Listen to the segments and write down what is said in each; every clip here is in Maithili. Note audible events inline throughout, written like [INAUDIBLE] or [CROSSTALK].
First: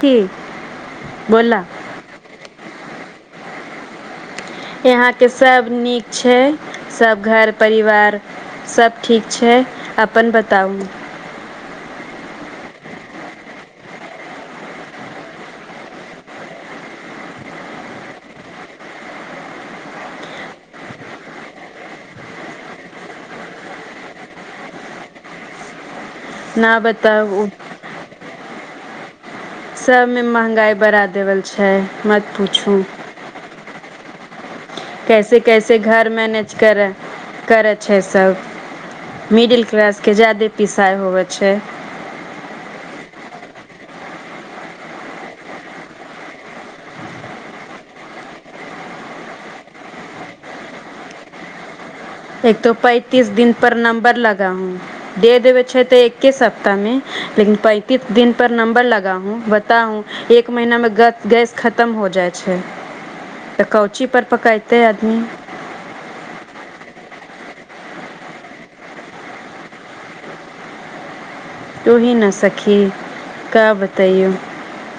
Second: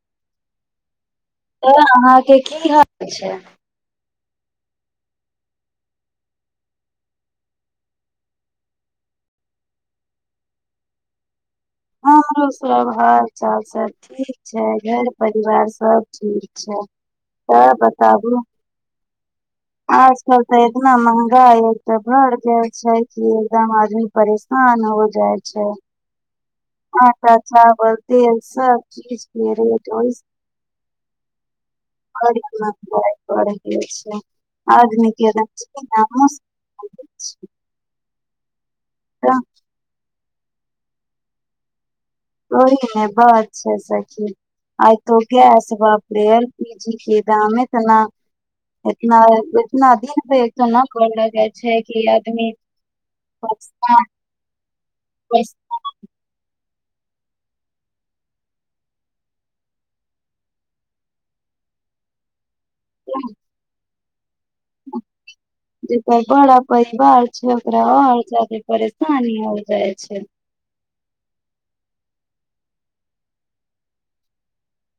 ठीक त अहाँके की हाल छै इहाँके सभ नीक छै सभ घर परिवार सब ठीक छै अपन बताउ हाँ आरो सब हाल चाल सब ठीक छै घर परिवार सब ठीक छै तऽ बताबू आजकल तऽ एतना महंगाइ तऽ बढ़ गेल छै कि एकदम आदमी परेशान हो जाइ छै ना आंटा बताउ चावल तेल सब [INAUDIBLE] सभमे ओहिसे महंगाइ बड़ा देवल छै मत बड़ी पुछू महंगाई बढ़ [UNINTELLIGIBLE] के कैसे एकदम कैसे जीना घर मैनेज करऽ मुश्किल करै छै सभ तऽ मिडिल क्लास के जादे पिसाइ होवै छै ओहि ने बात छै सखी आइ तो गैस बापरे एलपीजी के दाम तऽ इतना इतना दिन पे एक तऽ नहि कॉल लगै छै कि आदमी एक तो पैंतीस दिन पर परेशान, नंबर लगाउँ दे बस देबै छैे तऽ एके सप्- -ताह मे लेकिन पैंतीस दिन पर नंबर लगाउँ बताउ एक महीना मे गैस खतम हो जाइ छै [UNINTELLIGIBLE] चीपर जे पर बड़ा परिवार छै ओकरा आओर ज्यादे परेशानी हो जाइ छै तूही न सखी का बतैयौ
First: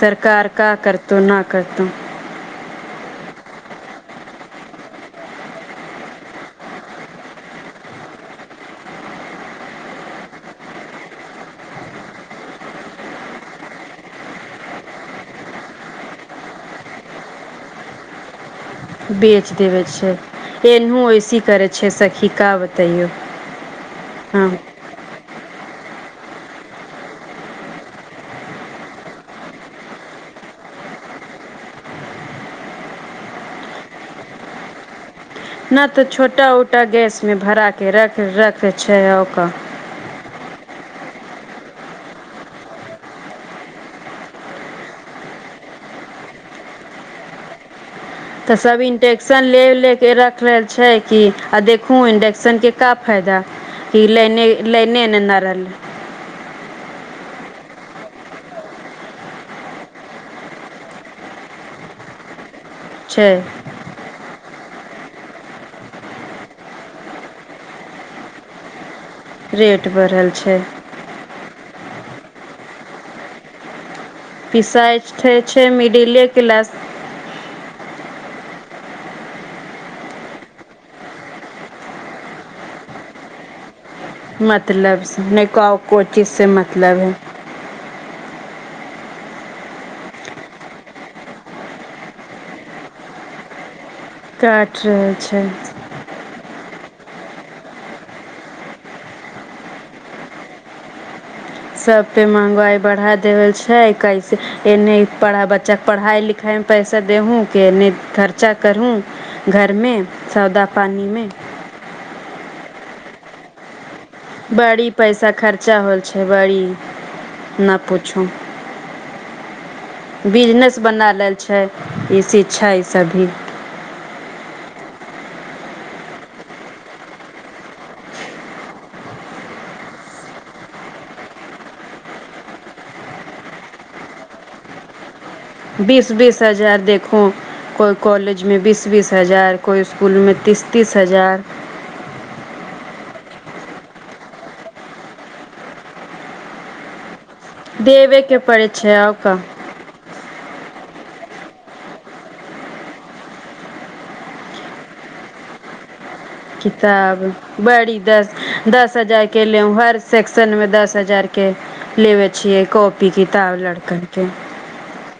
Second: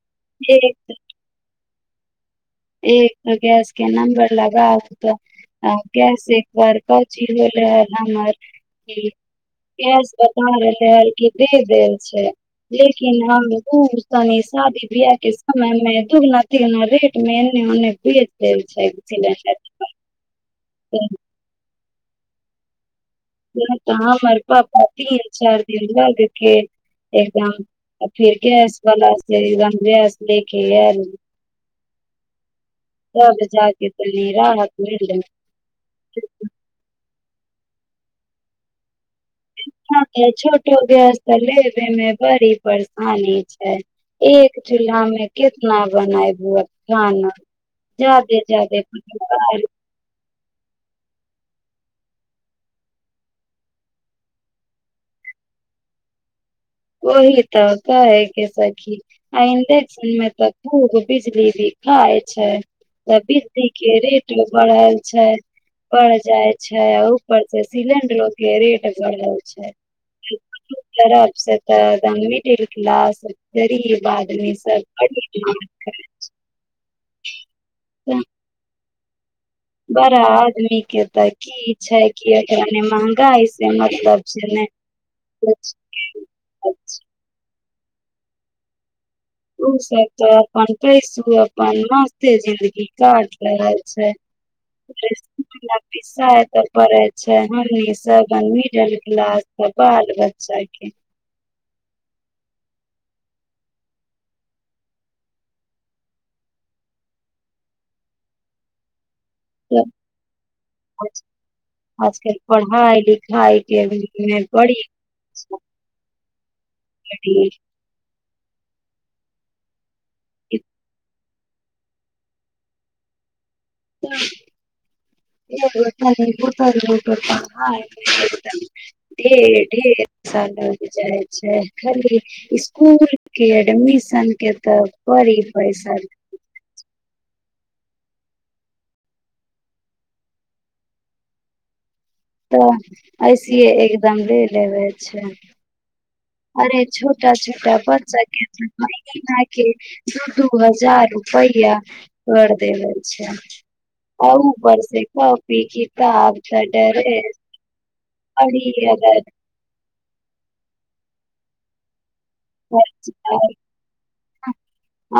सरकार का करतौ ना करतौ तऽ एकटा गैस के नम्बर लगाउ तऽ आ गैस एक बार कौची भेलै हइ हमर इ गैस बता रहले हँ की दे देल छै लेकिन हम दूर तनि शादी बिआह के समय मे दूगुना तिगुना रेट मे इने उने बेच देल छै बेच सिलेंडर देबे छै एन्हु ओइसी करै छै सखी का बतैयो नै तऽ हमर पप्पा तीन चारि दिन लऽ लेत के एकदम फिर गैस वला से एकदम गैस लेके आएल तब जाके तनि राहत मिललै ना तऽ छोटा उटा गैस मे भरा के रख-रखै छै ओका [UNINTELLIGIBLE] छोटो गैस तऽ लेबे मे बड़ी परेशानी छै एक चूल्हा मे कितना बनाइबो खाना जादे तऽ सब जादे इंटेक्शन परिवार ले-ले के रख- -खल छै की आ देखू इंडेक्सन के का फायदा की लाईने लाईने ना रहले ओहि तऽ कहै के सखी आ इंडक्शन मे तऽ खूब बिजली भी खाइ छै तऽ छै बिजली के रेटो बढ़ल छै, पर जाइ छै, ऊपर से सिलेंडरों के रेट बढ़ल छै, रेट बढ़ल छै [UNINTELLIGIBLE] खराब से तऽ द मिडिल क्लास जरी [UNINTELLIGIBLE] पिसैत छै मिडिले क्लास छै। बड़ा आदमी के तऽ की छै कि अ [UNINTELLIGIBLE] महगाई से म मतलब स नहि क को चीज से मतलब है। ओ सब तऽ अपन पैसो, अपन मस्त जिन्दगी काटलक। से काट रहल छै [UNINTELLIGIBLE] पिसा तऽ पड़े। छै, हमनी सबन मिडल क्लास [UNINTELLIGIBLE] बाल बच्चा के सब पे महंगाइ बढ़ा देल छै, कैसे इने पढ़ा बच्चाके पढ़ाई लिखाई मे पैसा देहूँ कि इने खर्चा करूँ। त आज में आजकल पढ़ा लि खाए के भी बड़ी पैसा खर्चा होय छै बड़ी, नहि पूछू। बिजनेस बना लेल छै, ए सी छै सभी [UNINTELLIGIBLE] ढेर ढेर सारा जाइ छै, खाली इसकुल के एडमिशन के तऽ बड़ी पैसा बीस-बीस हजार दे ओ कोइ कॉलेजमे बीस-बीस हजार, कोइ इसकुलमे तीस-तीस हजार तऽ ऐसि एकदम ले लेबै छै अरे छो छोटा देबे के बच्चाक पड़ै माय छै आउ गे का माय गेल दू-दू हजार पहिआ कर देबै छै आ ऊ पर स काँपी की किताब बड़ी दस दस हजार के ले हर सेक्शन मे दस हजार के के लेबे छियै कॉपी किताब लड़कन के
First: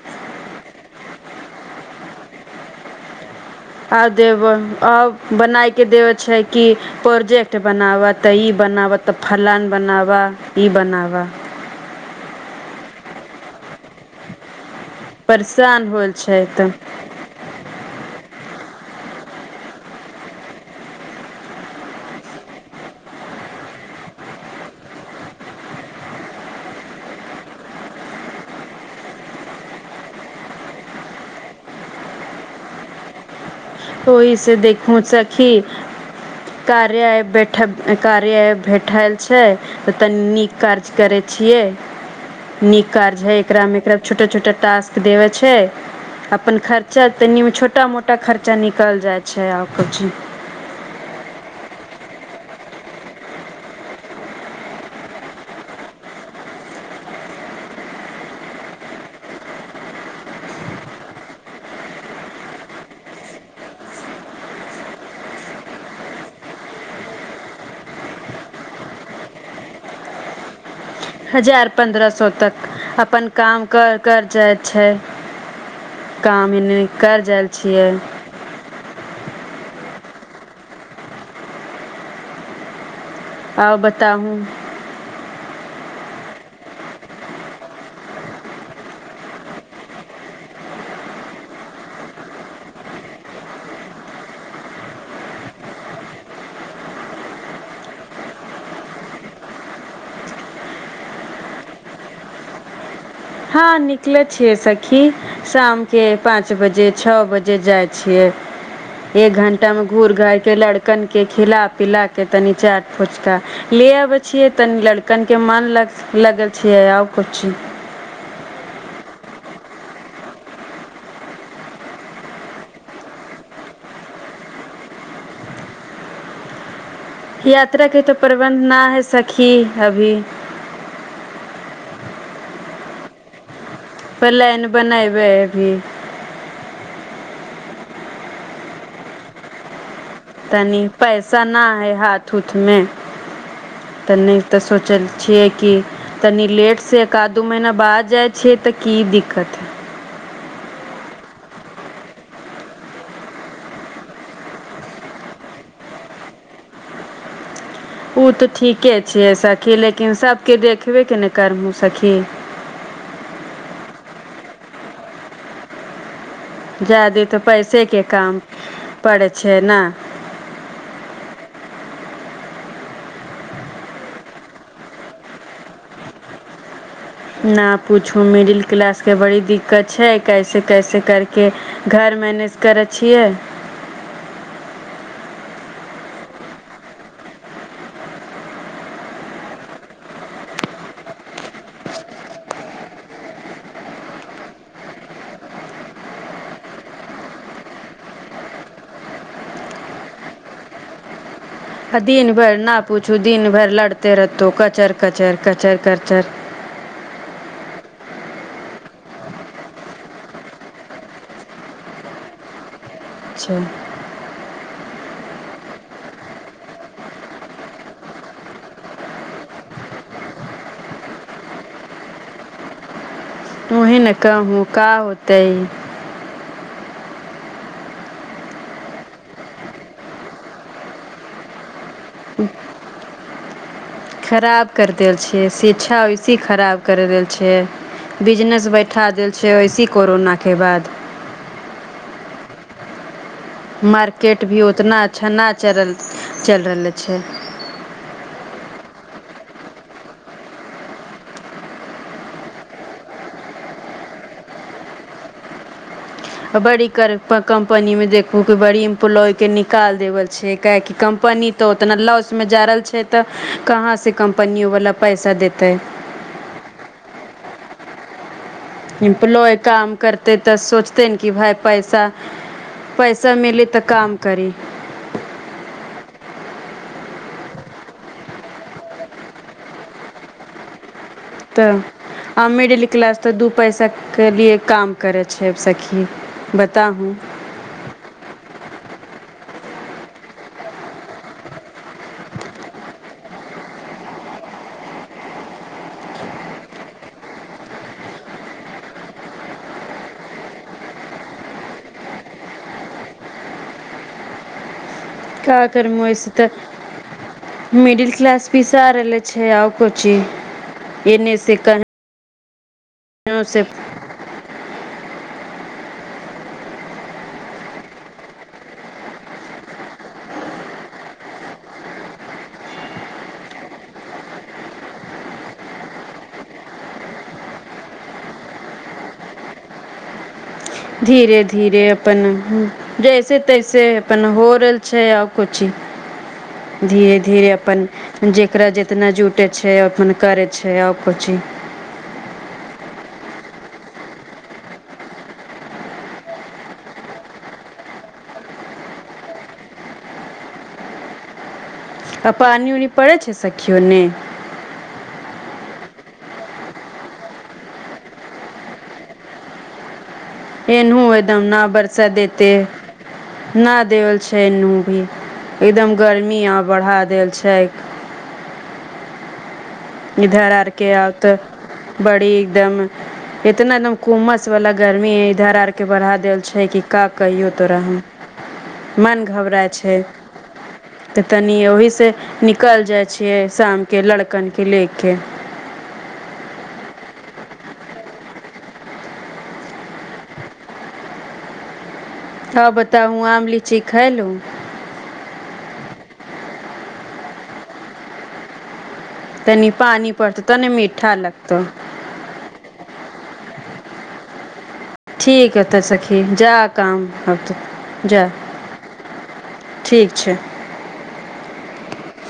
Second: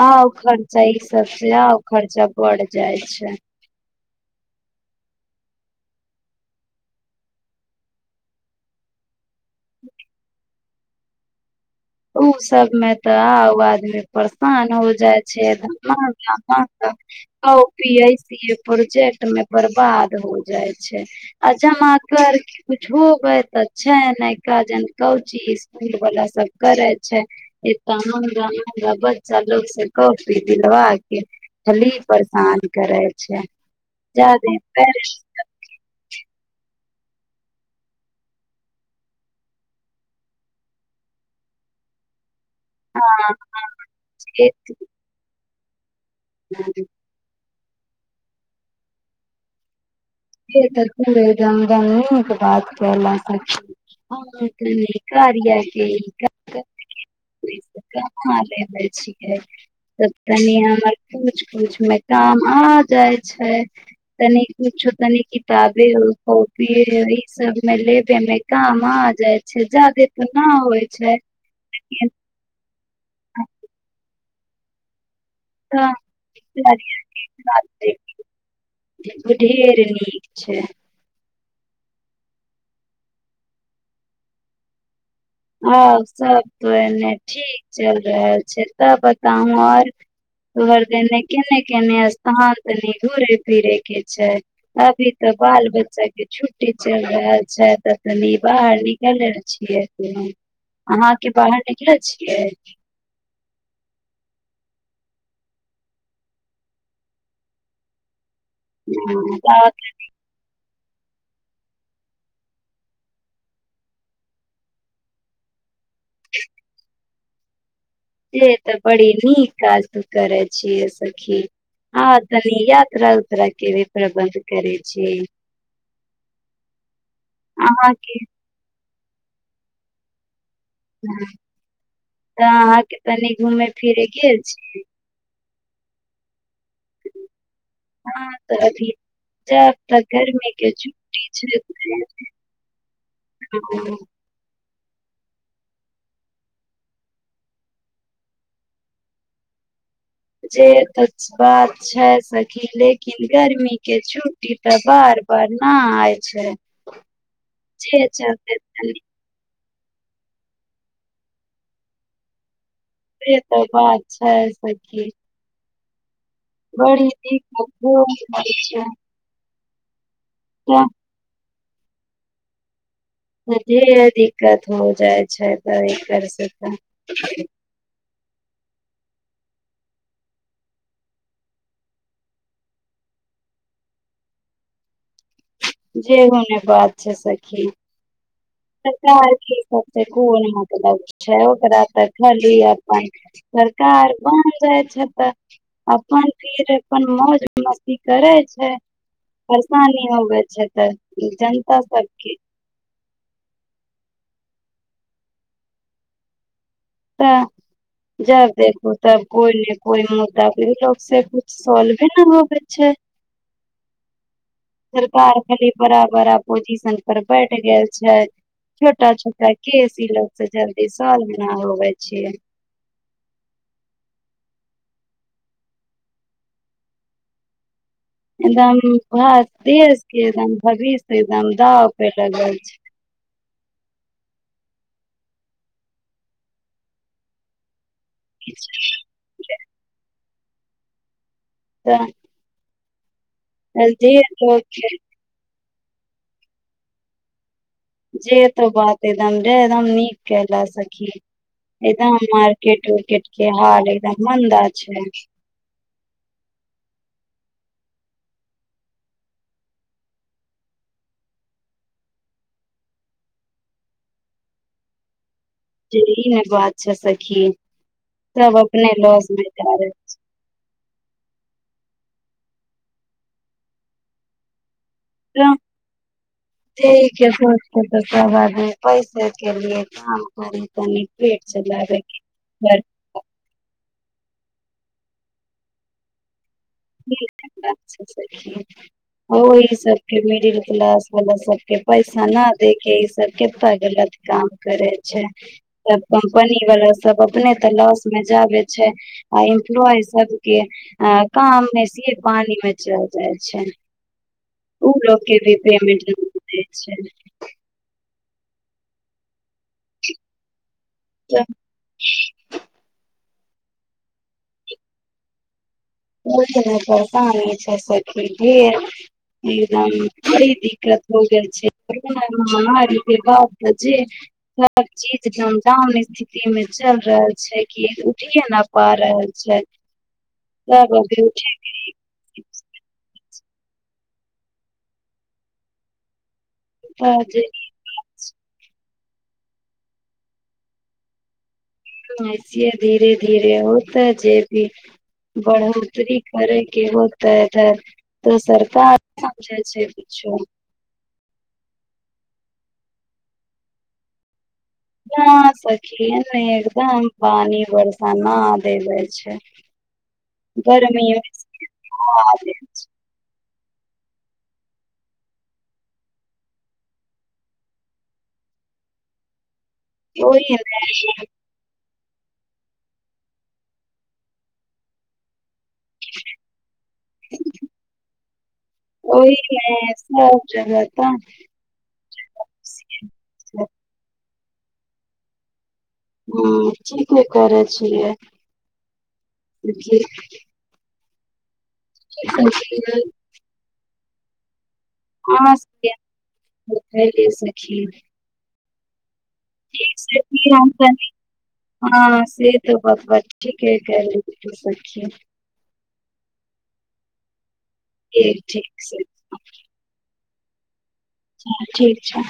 आउ खर्चा ई सबाबसँ आउ खर्चा पड़ जाइ छै आ देबह आब बनायके देबै छै कि प्रोजेक्ट बनाबह तऽ ई बनाबह तऽ फलान बनाबह ई बनाबह ओ सबमे तऽ आउ आदमी परेशान हो छै परेशान होल छै तऽ काँपी इ प्रोजेक्ट में बर्बाद हो जाय छै आ जमा कर कुछ होबे तऽ छै नै का। जन कौची स्कूल वाला सब करे छै एत्त महंगा- महंगा बच्चा लोग से काँपी दिलवा के खली परेशान करे छै ओहिसँ जादे देखू पेरेंट्स सखी कार्य आइ बैठब कार्या आइ भेठाइल छै तऽ तनी नीक कार्य करै छियै नीक कारज हँ है एकरा में एकरा छोटा छोटा टास्क देवै छै अपन हँ खर्चा त छ मोटा मोटा खर्च- -चा निकल जाइ छै आओर कछु [UNINTELLIGIBLE] तनि हमर कुछ कुछ मे काम आ जाइ छै तनि कुछो नतनि किताबे कॉपी यही सब मे लेबे मे काम आ जाइ छै ज्यादे ते न आबैय हजार पन्द्रह सौ तक अपन काम कर कर जाइ छै काम एने कर जाइ छियै [UNINTELLIGIBLE] छै आउ बताउू आओर सब तो एने ठीक चल रहल छै तब बताहूँ आओर तोहर देने केने केने स्थान तनि घूरे फिरे के छै अभी तऽ बाल बच्चा के छुट्टी चल रहल छै तऽ तनी बाहर निकलल छियै हूँ अहाँके बाहर निकलल छियै हँ निकलै छियै सखी शामके पाँच बजे छअ बजे जाइ छियै एक घंटा मे घूर-घार के लड़- कनके खिला पीला के तनि चाट फोचका ले अबै छियै तनि लड़कन के मान लग- -लगल छियै आब को चीज से तऽ बड़ी नीक काज तू करै छियै सखी हँ तनि यात्रा उतरा के प्रबन्ध करै छियै यात्रा के तऽ प्रबन्ध ना हस सखी अभी तऽ अहाँके तनि घूमे फिरे गेल प्लान छी बनेबै हूँ हँ तऽ अभी जायब तनि पैसा ना हय हाथ उूथमे छै तऽ नहि तऽ सो- -चल छियै की तनि लेटसँ एक आध दू महीना बाद जाइ छियै तऽ की दिक्कत हइ जे तऽ बात छै सखी लेकिन गर्मीके छुट्टी तऽ बार बार न आइ छै जे ओ तऽ चलते ठीके तनी छै स- के लेकिन सभके देखबेके न करबहुँ सखी से तऽ बात छै सखी बड़ी ज्यादे तऽ दिक्कत पैसे हो के काम जाइ छै पड़ै छै हइ ना [UNINTELLIGIBLE] जे दिक्कत हो जाइ छै तऽ ई एकर ना पुछू मिडिल क्लास के बड़ी दिक्कत छै कैसे कैसे करके घर मैनेज करै छियै जेही ने बात छै सखी सरकार के इ सब से कोन मतलब छै ओकरा तऽ खाली अपन सरकार बन जाइ छै तऽ अपन फिर अपन मौज मस्ती करै छै परेशानी होबे अच्छा तऽ आ दिन भरि न पुछू दिन भरि लड़ते रहतौ कचर कचर कचर कचर तऽ जब देखू तब कोइ ने कोइ मुद्दा ई लोक से कुछ सॉल्वे न होबै छै छै सरकार खाली बड़ा बड़ा पोजिशन पर बैठ गेल छै छोटा छोटा केस ई लोग से जल्दी सॉल्व न हो करै छियै तू ही न कहूँ का होतै एकदम भ देशके एकदम भविष्य एकदम दाव पे लगल खराब कर देल छियै शिक्षा वैसे ही खराब कर देल छियै बिजनेस बैठा देल छियै ऐसे कोरोना के बाद तऽ जे मार्केट भी लोक उतना अच्छा न चलल चलि रहले छै जे तो बात एकदम रे एकदम नीक केहला सखी एकदम मार्केट उर्केट के हाल एकदम मन्दा छै बड़ी कर-कम्पनी मे देखू की बड़ी एम्प्लॉय के निकाल देवल छै काहेकि कम्पनी तऽ उतना लॉस मे जा रहल छै तऽ कहाँ से कम्पनी वाला पैसा देते जे ई ने बात छै सखी सब अपने लॉस मे इम्पलोए जा रहे काम करतै तऽ सोचते की भाई पैसा पैसा मिली तऽ काम करी त के सोचते तऽ त सब आदमी पैसे के लिए काम करै तनि तऽ आ मिडल क्लास तऽ दू पैसा तक के लिए काम करै छै सखी ब- ठीके बात छै सखी ओई सब मिडिल क्लास वला सबके पैसा न दे के ई सब कते गलत काम करै छै सब कम्पनी वला सब अपने तऽ लॉस मे जाबे छै आ इम्प्लॉई सब के आ काम मे से पानि मे चल जाइ छै उ लोग के भी का कर पेमेंट नै मोयस तऽ दै छै मिडिल क्लास पिसा रहले छै छै आ कोची एने त से कन [UNINTELLIGIBLE] बड़ी न परेशानी छै सखी ढेर एकदम बड़ी दिक्कत हो गेल छै कोरोना महामारीक के बाद त जे सभ चीज एकदम डाउन स्थितिमे चलि रहल छै की उठिए नहि पा रहल छै सब अभी धीरे उठे धीरे के अपन जैस कैसे तैसे अपन हो रहल छै आ कोची धीरे धीरे अपन जेकरा जे ओतना जुटै छै अपन करै छै आओर को चीज ऐस धीरे धीरे होत जे भी बढ़ोतरी करै के होतै धर तऽ सरकार समझे छै कुछो आ पानि उऊनी पड़ै छै सखी ओन्ने न सखी एन्ने एकदम पानी वर्षा न देले छै एनहूँ गर्मी एकदम न बरसा देते ना देवल छै एनू भी एकदम गर्मी आ बढ़ा देल छै इधर आरके आब ओहिमे तऽ बड़ी एकदम इतना एकदम घुमस वाला गर्मी है इधर आर के बढ़ा देल छै की का कहियौ तोरा हम मन घबराय ओहिमे छै सब जगह तंग त तनि ओहि से निकल जाइ छियै शाम के ल- लेके हँ ठीके करै छियै हँ बताबूं आम लीची खेलू अहाँ सबके [UNINTELLIGIBLE] तनि ठीक पानि पड़तौ सखी त हम न कनि मीठा लगतौ हँ से तऽ बतबा ठीके कहलियै सखी ठीक ह तऽ सखी जा काम जा ठीक ठीक छै ठीक छै ठीक छै